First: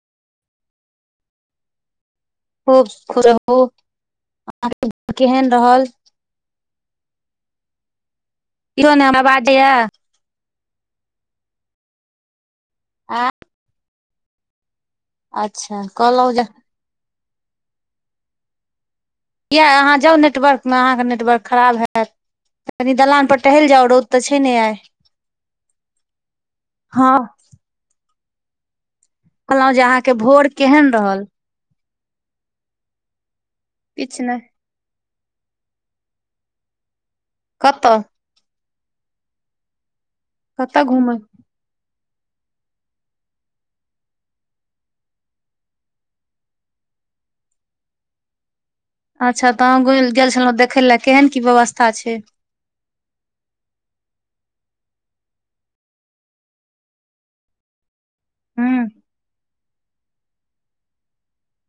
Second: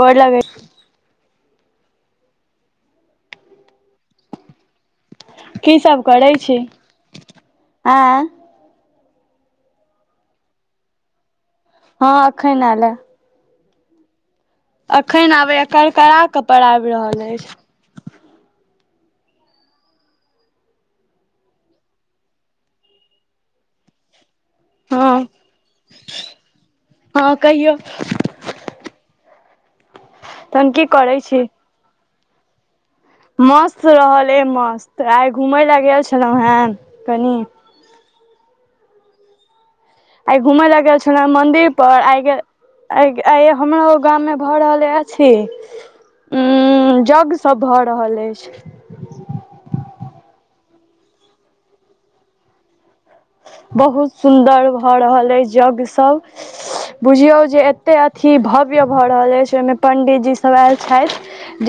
गोर लगै खूब खुश रहू अहाँकेँ केहन की रहल। सब करै छी, ए। इहो नहि हमरा बाजे यै। ह, अखैन ऐल यै। आ अखन आबय अच्छा करका कहलहुँ कऽ जे पराएब रहल अछि किए अहाँ जाउ नेटवर्कमे अहाँकेँ नेटवर्क खराब हैत। कनी दलान पर टहल जाउ रौद तऽ छै ने आई। हँ, हँ, कहियो? कहलहूँ जे अहाँ‌केँ भोर तहन की केहन करै रहल। छी मस्त किछ रहल नहि ऐ मस्त, आइ घूमय ल गेल छलहुँ है कनी कतऽ। आइ घुमे लेय कतऽ गेल घुमय छलह ने मन्दिर। पर आबे हमरो ओ गाम मे भऽ रहल अछि। उ जग सभ भऽ रहल अछि। अच्छा, तऽ अहाँ घुम गेल छलहुँ देखय लए केहन कि व्यवस्था छै। बहुत सुन्दर भऽ रहल अछि यज्ञ सब बुझियौ जे एक्टा अथि हूँ भव्य भऽ। रहल अछि, ओहि मे पंडित जी सभ आयल छैथ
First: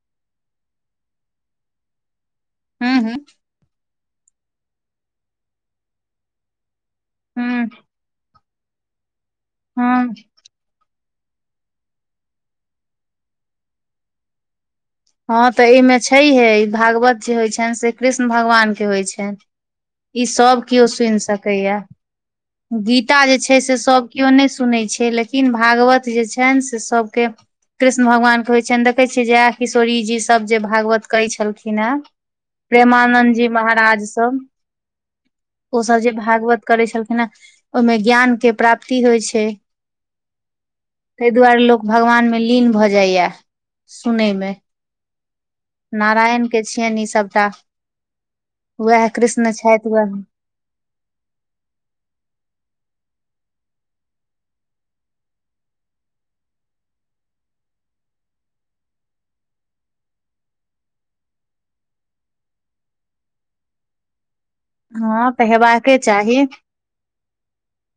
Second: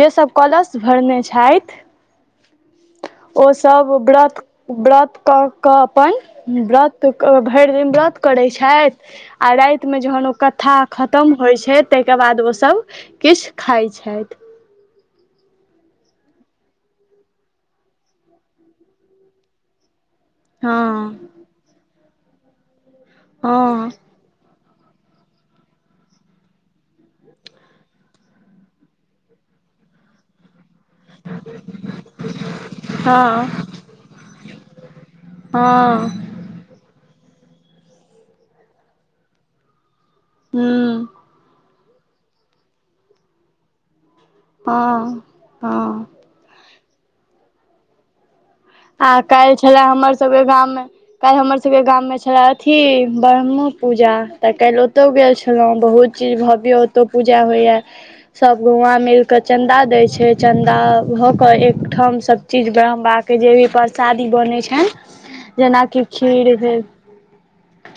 जे सभ कलश भरने छाइथ। हँ, हँ। ओ सब व्रत व्रत कऽ कऽ अपन व्रत तऽ हूँ भरि दिन व्रत करै छैथ आ रात्रिमे हँ जखन ओ कथा। खतम होइत छै, ताहिके बाद ओ सभ किछु खाइत छैथ। हाँ, तऽ एहि मे छै हे ई भागवत जे होइ छैन से कृष्ण भगवानके होई छैन। ई सभ हँ किओ सुनि सकैए गीता जे छै, से हँ सभ। किओ नहि सुनैत छै, लेकिन भागवत जे छेन से सभके। कृष्ण भगवानके होइ छैन, देखै छियै जया किशोरी जी सभ। तब जे भागवत कहै छलखिन हऽ प्रेमानद जी हँ महाराज सब ओ सभ हँ जे भागवत। करै छलखिन हे ओहि मे ज्ञानके प्राप्ति होई छै। हू। ताहि दुआरे लोक भगवान मे लीन भए जायया सुनय मे। हा, हा। नारायणके छियनि ई सभटा। आ काल्हि छले छथि उएह हमर सभके गाम मे। काल्हि हमर सभके गाम मे छेलेह अथि ब्रह्म पूजा तऽ काल्हि ओतो गेल छलो बहुत। जे भव्य ओत पूजा होइया। सभ गउआ मिलके चंदा देय छै, चंदा भऽ के एकठाम सभ चीज बनबा। जे भी प्रसादी बनै छैन, हँ तऽ हेबाके जेनाकि चाही खीर भेल।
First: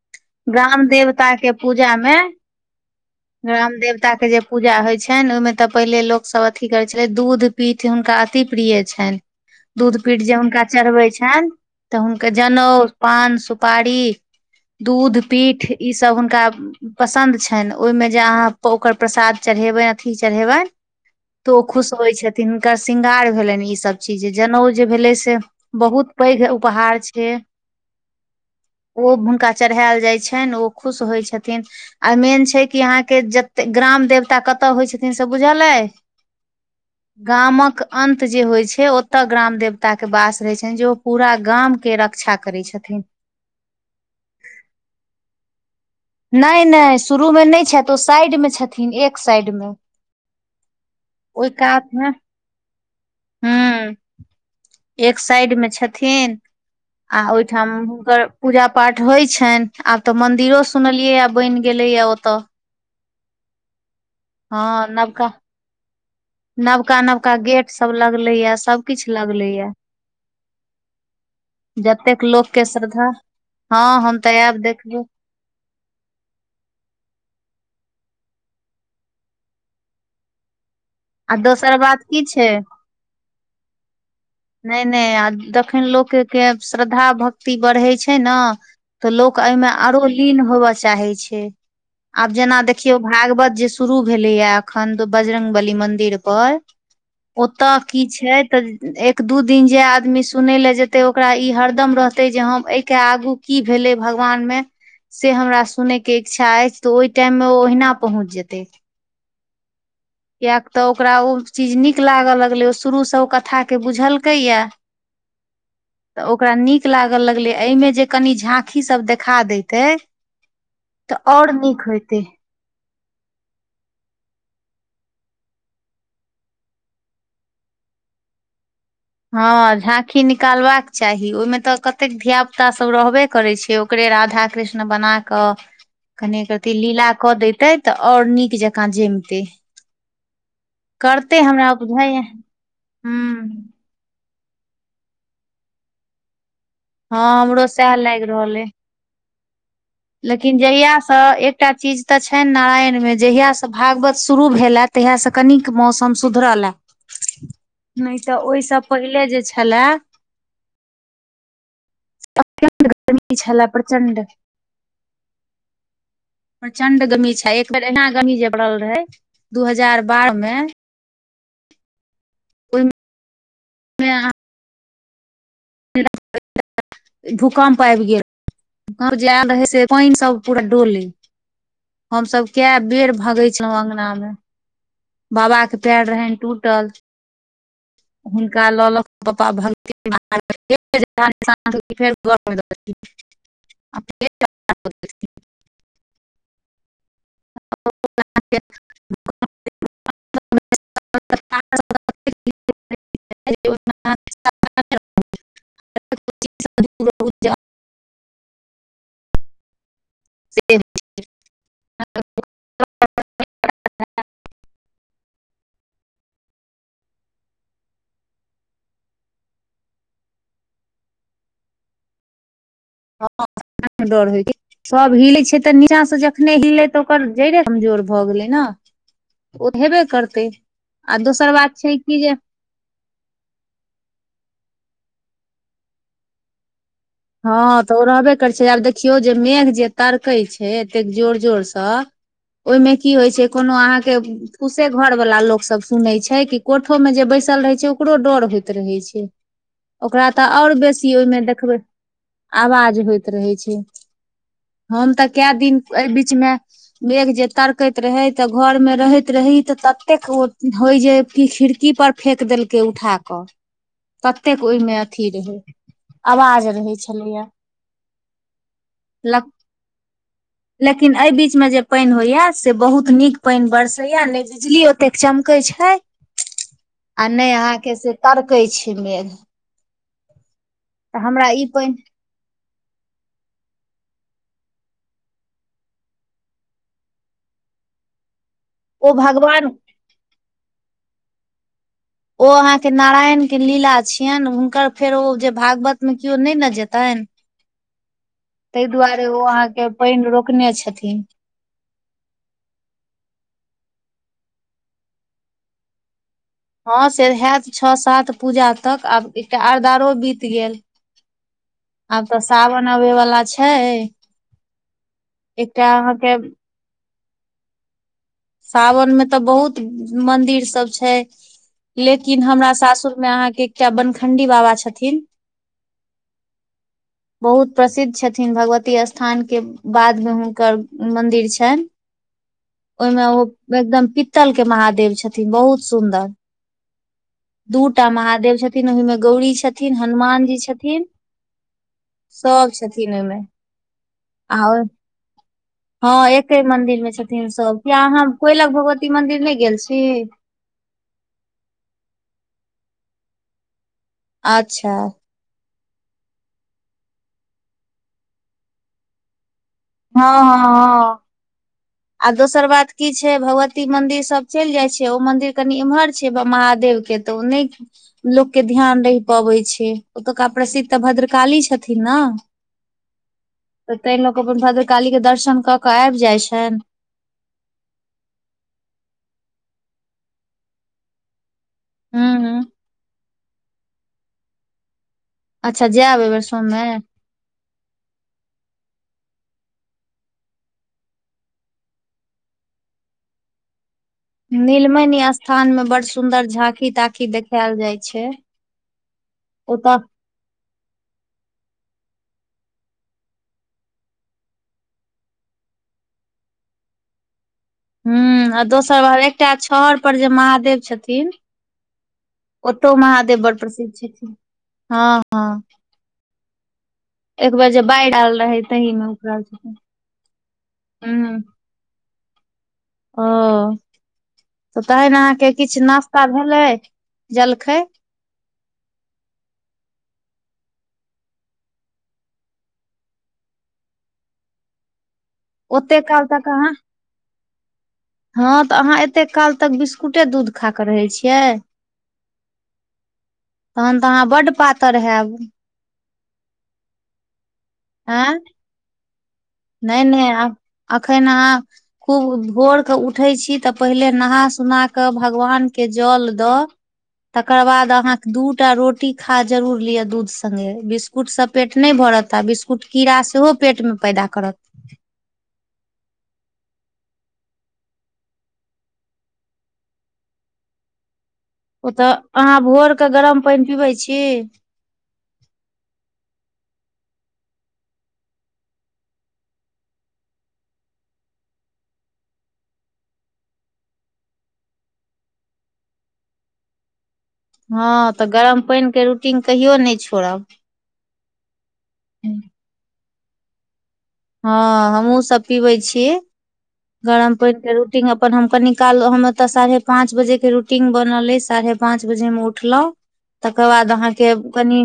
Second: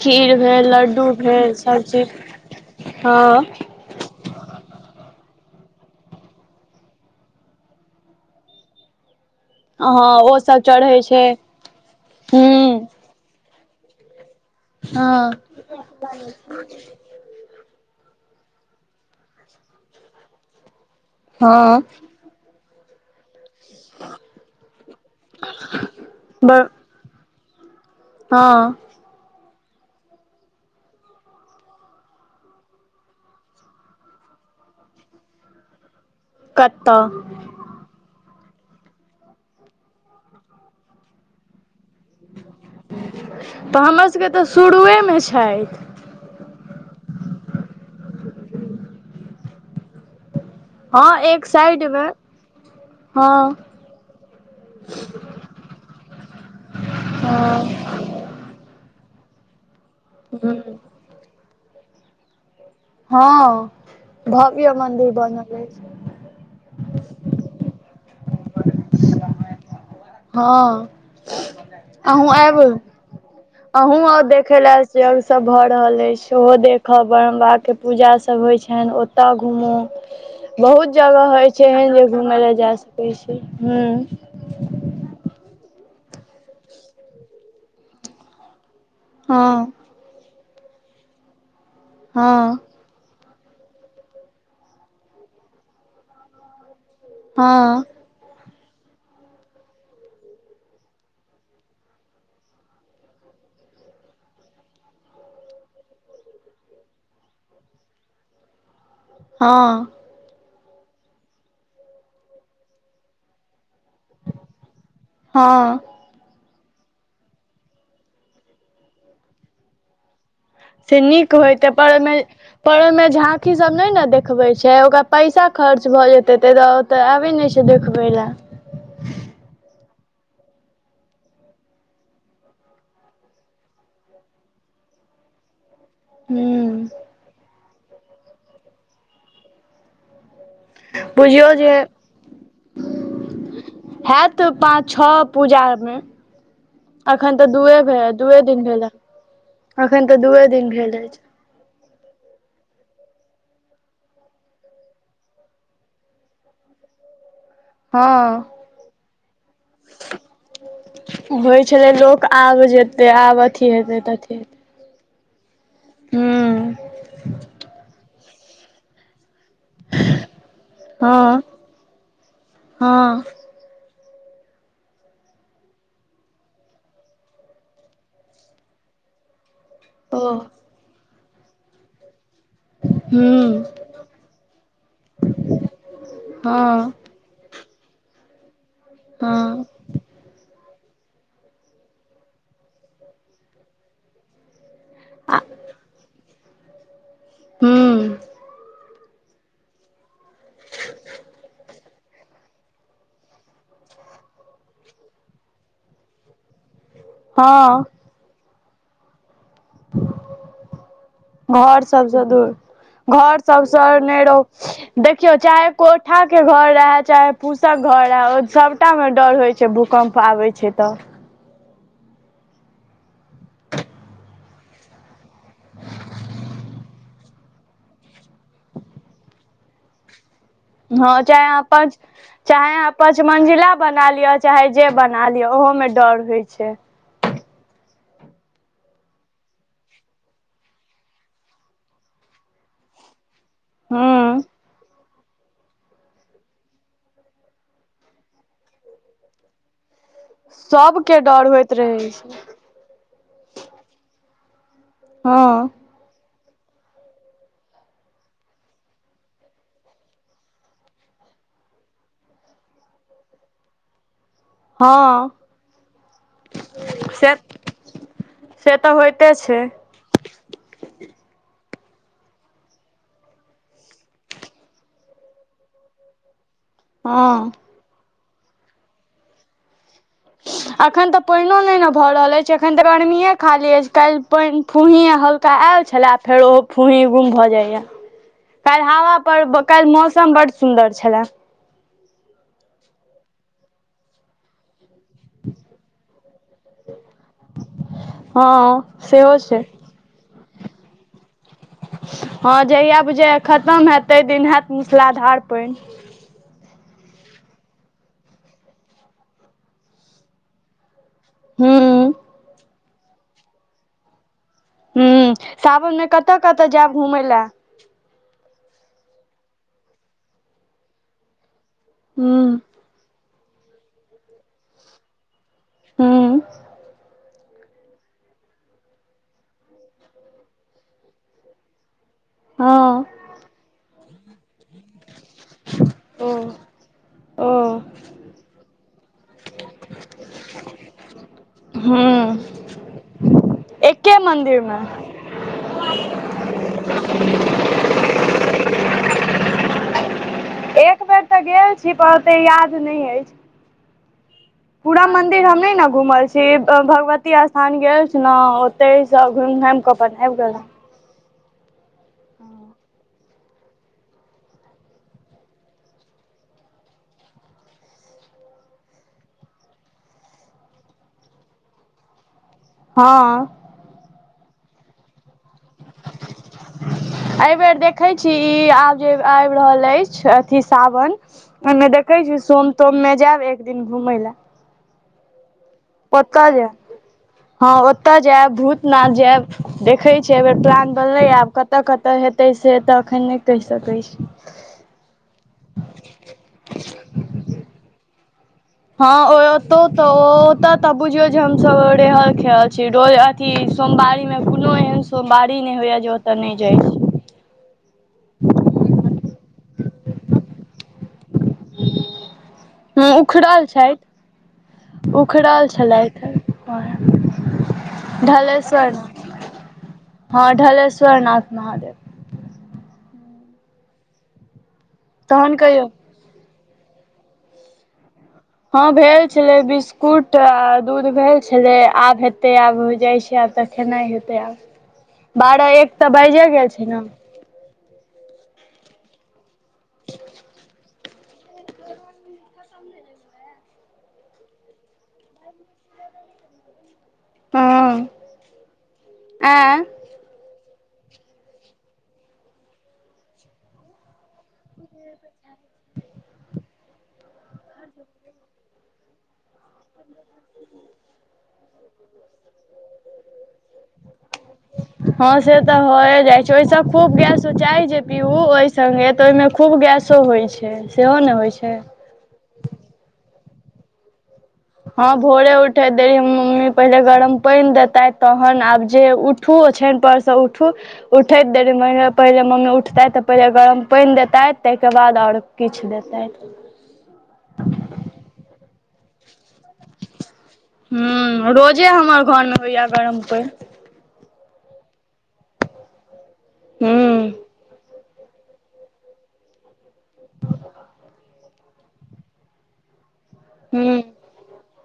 खीर भेल ग्राम लड्डू देवता के भेल सभ पूजा चीज, मे हैं। राम देवता के जे पूजा होई छेन, ओहि मे तऽ पहिले लोक सभ अथि करैत छलै दूध पीठ हुनका अति प्रिय छेन। दूध हँ पीठ ओ जे सब हुनका चढ़ै चढ़बै छै छैन। अहुँ केँ जनउ हूँ पान सुपारी। दूध हँ पीठ ई सभ हुनका पसन्द छैन। हेन ओहिमे जे अहाँ ओकर प्रसाद चढ़ेबनि अथी चढ़ेबनि तऽ ओ हँ खुश होइत छथि तिनका श्रृंगार भेलनि ई सब चीज जनेउ जे भेले से बहुत पैघ ठार छियै हाँ ओ हुनका चढ़ायल जाइ छनि ओ खुश होइ छथिन आ मेन छै कि अहाँके जत ग्राम देवता कतय होइ छथिन से बुझले कत्ता गामक अंत जे होइ छै ओतऽ ग्राम देवता के वास रहय छनि जे ओ पूरा गाम के रक्षा करै छथिन तऽ हमरो सभके तऽ शुरुएमे छथि नहि नहि शुरूमे नहि छथि ओ साइडमे छथिन एक साइडमे हँ एक साइड मे हँ हूँ एक साइड मे छथिन आ ओहिठाम हुनकर पूजा पाठ होइ छनि आब त मंदिरो ह सुनलियै य बनि गेले य ओते हँ भव्य हँ मन्दिर नवका बनल छै नवका नवका गेट सब लगले या सबकिछ लगले ये हँ जतेक अहूँ लोक एयब के श्रद्धा आहूँ हँ हम आउ तऽ आयब देखे ले ऐल देखबो छिये सभ भऽ रहल अछि सेहो देखब ब्रह्म बाबा के पूजा सभ होइ छनि ओतय घूमू बहुत जगह आ होइ छै दोसर एहन बात जे की घुम छै लए जा सकै छी हूँ नहि नहि आ तखन लोकके श्रद्धा भक्ति बढ़ै छै ने तऽ लोक एहिमे हँ आरो लीन होबय चाहे छै आब जेना हँ देख देखियौ भागवत जे शुरू भेलैया एखन द बजरंग बली मंदिर पर ओतऽ हँ की छै तऽ दू दिन जे आदमी सुनय लए जेतै ओकरा ई हरदम रहतै जे हम एहिके आगू की भेलै भगवानमे से हमरा सुनै के इच्छा अछि तऽ ओहि टाइम मे ओ ओहिना पहुँच जेतै हँ कियाक तऽ ओकरा ओ चीज नीक लागल लगले ओ शुरू से ओ कथा के बुझलकैया हँ तऽ ओकरा नीक लागऽ लगलै एहिमे जे कनि झाकी सब देखा देतै से नीक होयतै पर ओमे पर ओहि में झांकी सब ने ने देखबे छै ओकरा पैसा खर्च भए जेते त तऽ आबै नहि छै देखबै लए हँ झांकी निकालबाक चाही ओहिमे तऽ कतेक धिया पुता सब रहबे करै छैय ओकरे राधा कृष्ण बना कऽ कने एक रती ह लीला कऽ दैते तऽ आओर नीक जकाँ जैमते करते बुझियौ हमरा जे उपझैअ हँ हैत पाँच छ ओ पूजामे हँ अखन तऽ हमरो दूए सएह भेल लाइग दूए रहल दिन अइ भेल अखन तऽ दूए लेकिन दिन भेल जहियासँ अछि एकटा चीज त छै नारायण मे जहिया सँ भागवत शुरू भेलए तहिया सँ कनिक मौसम सुधरले [inaudible] नहि त ओहि सँ पहिले जे छलए होइ छलै लोक आब जेतै ई आब छलए अथी हेतै त प्रचंड अथी हेतै प्रचंड गमी छै एक बेर एना गमी जे पड़ल रहे दू हजार बारह मे हँ, हँ। मे अहा। भूकंमप आबि गेल। जा रहै से पानि ओ सभ पूरा डोले हमसभ। कै ह बेर भगै छलहूँ हँ अंगना मे बाबा के पैड़ रहल टूटल। हुनका लऽ लऽ कऽ पापा हँ भ ेर घर [unintelligible] [unintelligible] आ [unintelligible] [unintelligible] [unintelligible] [unintelligible] हँ ह। से। घर सभसँ दूर घर सभसे ने रहो। देखियौ चाहे कोठाके घर रहै चाहे फूसक घर रहै ओ सभ। सभटामे डर होइ छै, भूकम्प आबै छै तऽ। हँ, डर होइ छै। सभ हिलै छै, तऽ नीचाँ से जखने हिलै तऽ ओकर जड़े कमजोर भऽ गेलै ने। ओ त हेबे करतै। आ हँ, दोसर चाहे बात प [unintelligible] छै कि जे चाहे पाँचमञ्जिला बना लिअ, चाहे जे बना लिअ, ओहोमे डर होइ छै। हँ, तऽ ओ रहबे करै छै, आब देखियौ जे मेघ जे तड़कै छै, एतेक जोर जोरसँ ओहिमे कि होइ छै कोनो अहाँकेँ हूँ पुसे। घर वाला लोक सभ सुनै छै, कि कोठो मे जे बैसल रहे छै, ओकरो डर होइत रहे छै। ओकरा तऽ ओर बेसी ओहिमे देखबै। से छै। आवाज होइत रहै छै, हम तऽ काए हँ दिन ए बीचमे मेघ जे तड़कैत रहे, तऽ घरमे रहैत रही ततेक ओ होय जे कि खिड़की पर। फेक देलकै उठा कऽ। [inaudible] कतेक ओहिमे अथि हँ रहे आवाज रहे। से छलय से तऽ होइते ल। [inaudible] लेकिन एहि बीचमे जे पाइन होया से बहुत निक पानि बरसे या ने बिजली। कतेक चमकै छै। [inaudible] आ, नै अहाँकेँ से तड़कै छै, मेघ। अखन त तऽ हमरा पेनो ई नहि ने पानि भय रहले। एखन त गर्मी खाली अछि, काल्हि पाइन फुँही हल्का आयल छलै, फेर ओहो फूँही गुम भऽ जाइए। काल्हि ओ हवा पर, भगवान काल्हि मौसम बड सुन्दर छलए। ओ, अहाँकेँ नारायणके लीला छियनि हुनकर। फेर ओ, जे भागवतमे केओ नहि ने जेतनि। हँ ताहि दुआरे सेहो ओ छै अहाँकेँ पाइन रोकने छथिन। हँ, जहिय बुझैया खतम हैत ताहि दिन हैत मूसला धार पाइन। हँ, से होइत छै, छठि पूजा तक आब एकटा आओरो बीत गेल। हूँ। आब तऽ सावन अबे वाला छै। हू एकटा सावनमे अहाँके कतह कतह जायब घुमय लए। सावन मे तऽ बहुत मंदिर सभ छै। लेकिन हूँ हमरा सासुर मे अहाँकेँ एकटा बनखण्डी बाबा छथिन। हू। बहुत प्रसिद्ध छथिन भगवती स्थानके बादमे हुनकर मंदिर छैन। हँ ओहिमे ओ एकदम पित्तल के महादेव छथिन बहुत सुन्दर। ओ ओ दूटा महादेव छथिन छथिन, ओहिमे गौरी छथिन, हनुमान जी छथिन, हूँ सभ छथिन ओहिमे। एके मन्दिर मे और हा एक्के मन्दिर मे छथिन सभ, किया अहा कोइल। भगवती मन्दिर नै गेल छी? एक बेर तऽ गेल छै, पर ओतेक याद नहि अछि। अच्छा। मन्दिर हमनी ने घुमल छी भगवती स्थान गेल छी ने ओते सभ घुमि घामि केऽ। हँ, हँ, हँ, आ दोसर बात कि छै। छै, भगवती मंदिर सभ चलि जाइ छै, ओ मंदिर कनि एम्हर छै, महादेव के तऽ ओ नहि। लोक के ध्यान रहि पबै छै, ओतुका प्रसिद्ध तऽ भद्रकाली छथिन ने। हँ। तऽ ताहि लोक अपन भद्र कालीके दर्शन कऽ के आबि जाइत छैन। एहिबेर देखैत छै ई आब जे आबि रहल अछि, अथि सावन। ओमे देखै छी, हूँ सोम तोममे जायब एक दिन घूमय लए। अच्छा, जायब एहि बेर ओतय जायब सोममे? हँ, ओतय जायब भूतनाथ जायब देखै छै, एहि बेर प्लान बनले आब। कतऽ कतऽ हेतै से तऽ अखन नहि कहि सकैत छै। नीलमण स्थानमे बड़ सुंदर झांकी ताँखी देखायल जाइ छै। हँ, ओ तौ तऽ ओतऽ त। ओतऽ बुझियौ जे हमसभ रहल-खेलल छी रोज अथी सोमवारीमे। कोनो एहन सोमवारी नहि होइया जे ओतय। तऽ नहि जाइ। छी हू, आ दोसर एकटा छहर पर जे महादेव छथिन। ओतो ह महादेव बड़ उखड़ल प्रसिद्ध छथि छथिन। हँ हँ उखड़ल छलैथ। आओर। एक बेर जे बाढ़ि आयल रहै तहीमे ओकरा। हँ, ढलेश्वर नथ महादेव। ओ त तहन अहाँकेँ किछु नास्ता भेले जलखै। हँ, भेल छलै बिस्कुट आ दूध भेल छलै, आब हेतै आब जाइत छै, आब तऽ खेनाइ हेतै आब बारह ओते एक तऽ काल तक बाजे अहाँ गेल छै ने। हँ, तऽ अहाँ एते काल तक बिस्कुटे दूध खा कऽ रहै छियै। तहन तऽ अहाँ बड्ड पातर हैब। हँ आँ, आँ नहि, नहि आ। अखन अहाँ खूब भोरके उठे छै तऽ पहिले नहा सुनाके। कऽ भगवान के जल दऽ। तकर बाद अहाँकेँ दूटा रोटी खा जरूुर लिअ दूध संगे बिस्कुट सभ। पेट नहि भरत आ बिस्कुट कीड़ा सेहो पेट मे पैदा करत। हँ से तऽ होय जाइ छैय ओहिस खूब गैस उचाई जे पीऊ ओहि संगगे तऽ ओहिं खूब गैस सो होइत छैय सेहो नहि होइ छैय। ओ तऽ अहाँ भोरके गरम पानि पीबै छी। हँ भोरे उठे देेली मम्मी पहिले गरम पानि देताे तहन आब जे उठूओ छानि परसँ उठू। उठैत देरी महीने पहिले मम्मी उठतै तऽ पहिले गरम पानि देतै ताहिके बाद आओर किछु देतथि। हँ तऽ गरम पानिके रूटीन कहियो नहि छोड़ब। ह रोजे हमर घर मे होइय गरम पानी। हँ हमहुँ सब पीबै छी हूँ गरम पानिमें रु टिंग अपन हम कनी काल हम एतऽ साढ़े पाँच बजेके रूटीन बनल अय साढ़े पांच बजेमे उठलहूं तकर बाद हूँ आहाके के कनि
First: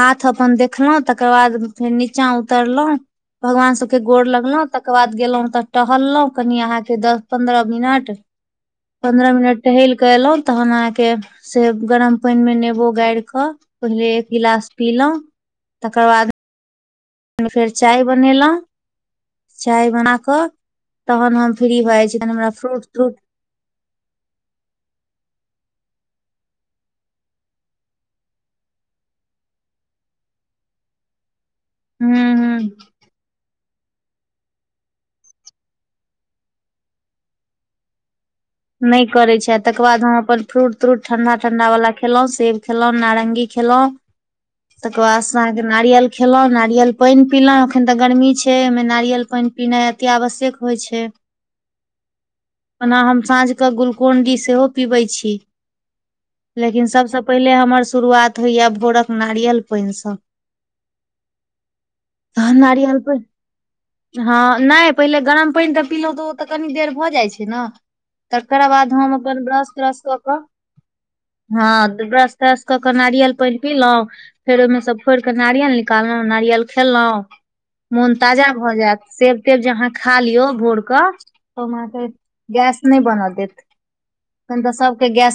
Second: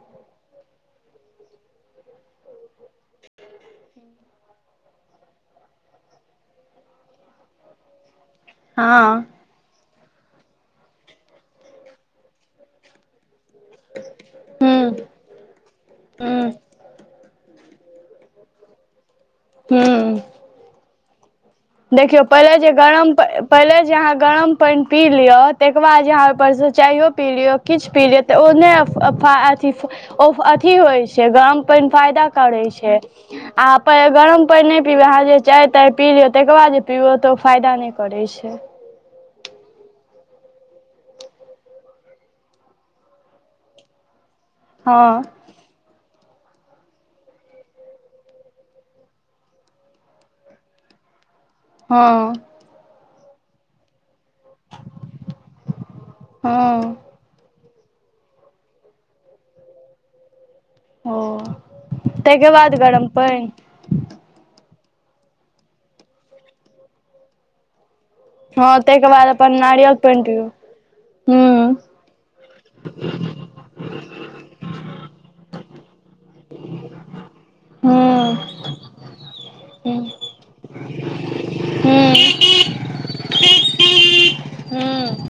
हाथ अपन देखलहुं तकर बाद फेर नीचा उतरलहुँ भगवान सबके गोर लगलौ तकर बाद गेलहुँं तऽ टहललहुं कनि अहाँके दस पंदरह मिनट। हँ पन्द्रह मिनट टहलि कऽ एयलहुँ तखन अहाँके से गरम पानिमे नेबो गारि कऽ पहिले एक गिलास हूँ पीलहुँं तकर बाद हूँ फेर चाय बनेलहुँं चाय बना हूँ कऽ तहन हम फ्री भऽ जाइ छी देखियौ तहन हमरा पहिले जे फ्रूट गरम त्रूट पहिले जे अहाँ गरम पानि पी लिअ तकर बाद जे अहाँ ओहिपरसे चाइयो पी लिअ किछु पी लिय तऽ ओ नहि अथी अथी होइ छैय गम पानी हूँ फायदा हूँ करै छैय, आ प गरम पानी नै पीबय आहा जे चाय ताई पी लिय तकर बाद जे पिबै तऽ ओ फायदा नहि करै छैय। नहि करै छैय तकर बाद हम अपन फ्रूट त्रूट ठंडा ठंडा वाल खेलहुं सेब खेलहुं नारंगी खेलहुं तकर हँ बाद से अहाँके नारियल खेलहुँ नारियल पानि पीलहुँ एखन तऽ गर्मी छैय ओहिमे नारियल पानि पीनाइ अति आवश्यक होइ छैय। हँ ओना हम साँझ कऽ ग्लूकोन डी सेहो पीबै छी हँ लेकिन सभसँ पहिले हमर शुरुआत होइया भोरक नारियल पानिसँ। ओ ताहिके हँ बाद नड़ियल गरम पानी पानि हँ नहि पहिले गरम पानि तऽ पीलहुँ तऽ ओ तऽ कनी देर भऽ जाइ छैय ने। तककर हँ बाद ताहिके हम अपन ब्रश नारियल त्रश कऽ पानि कऽ पिबू हूँ हँ ब्रस त्रस क क नारियअल पनी पिलहुँ फेर ओहिमेसँ फोड़ि के नारियल निकाललहुँ नारियल खेलहुँ मोन ताजा हूँ भऽ जायत सेब तेब जे अहाँ हूँ खा लियौ भोर कऽ तब आहांके हूँ गैस नहि बना देत त सबके हूँ ग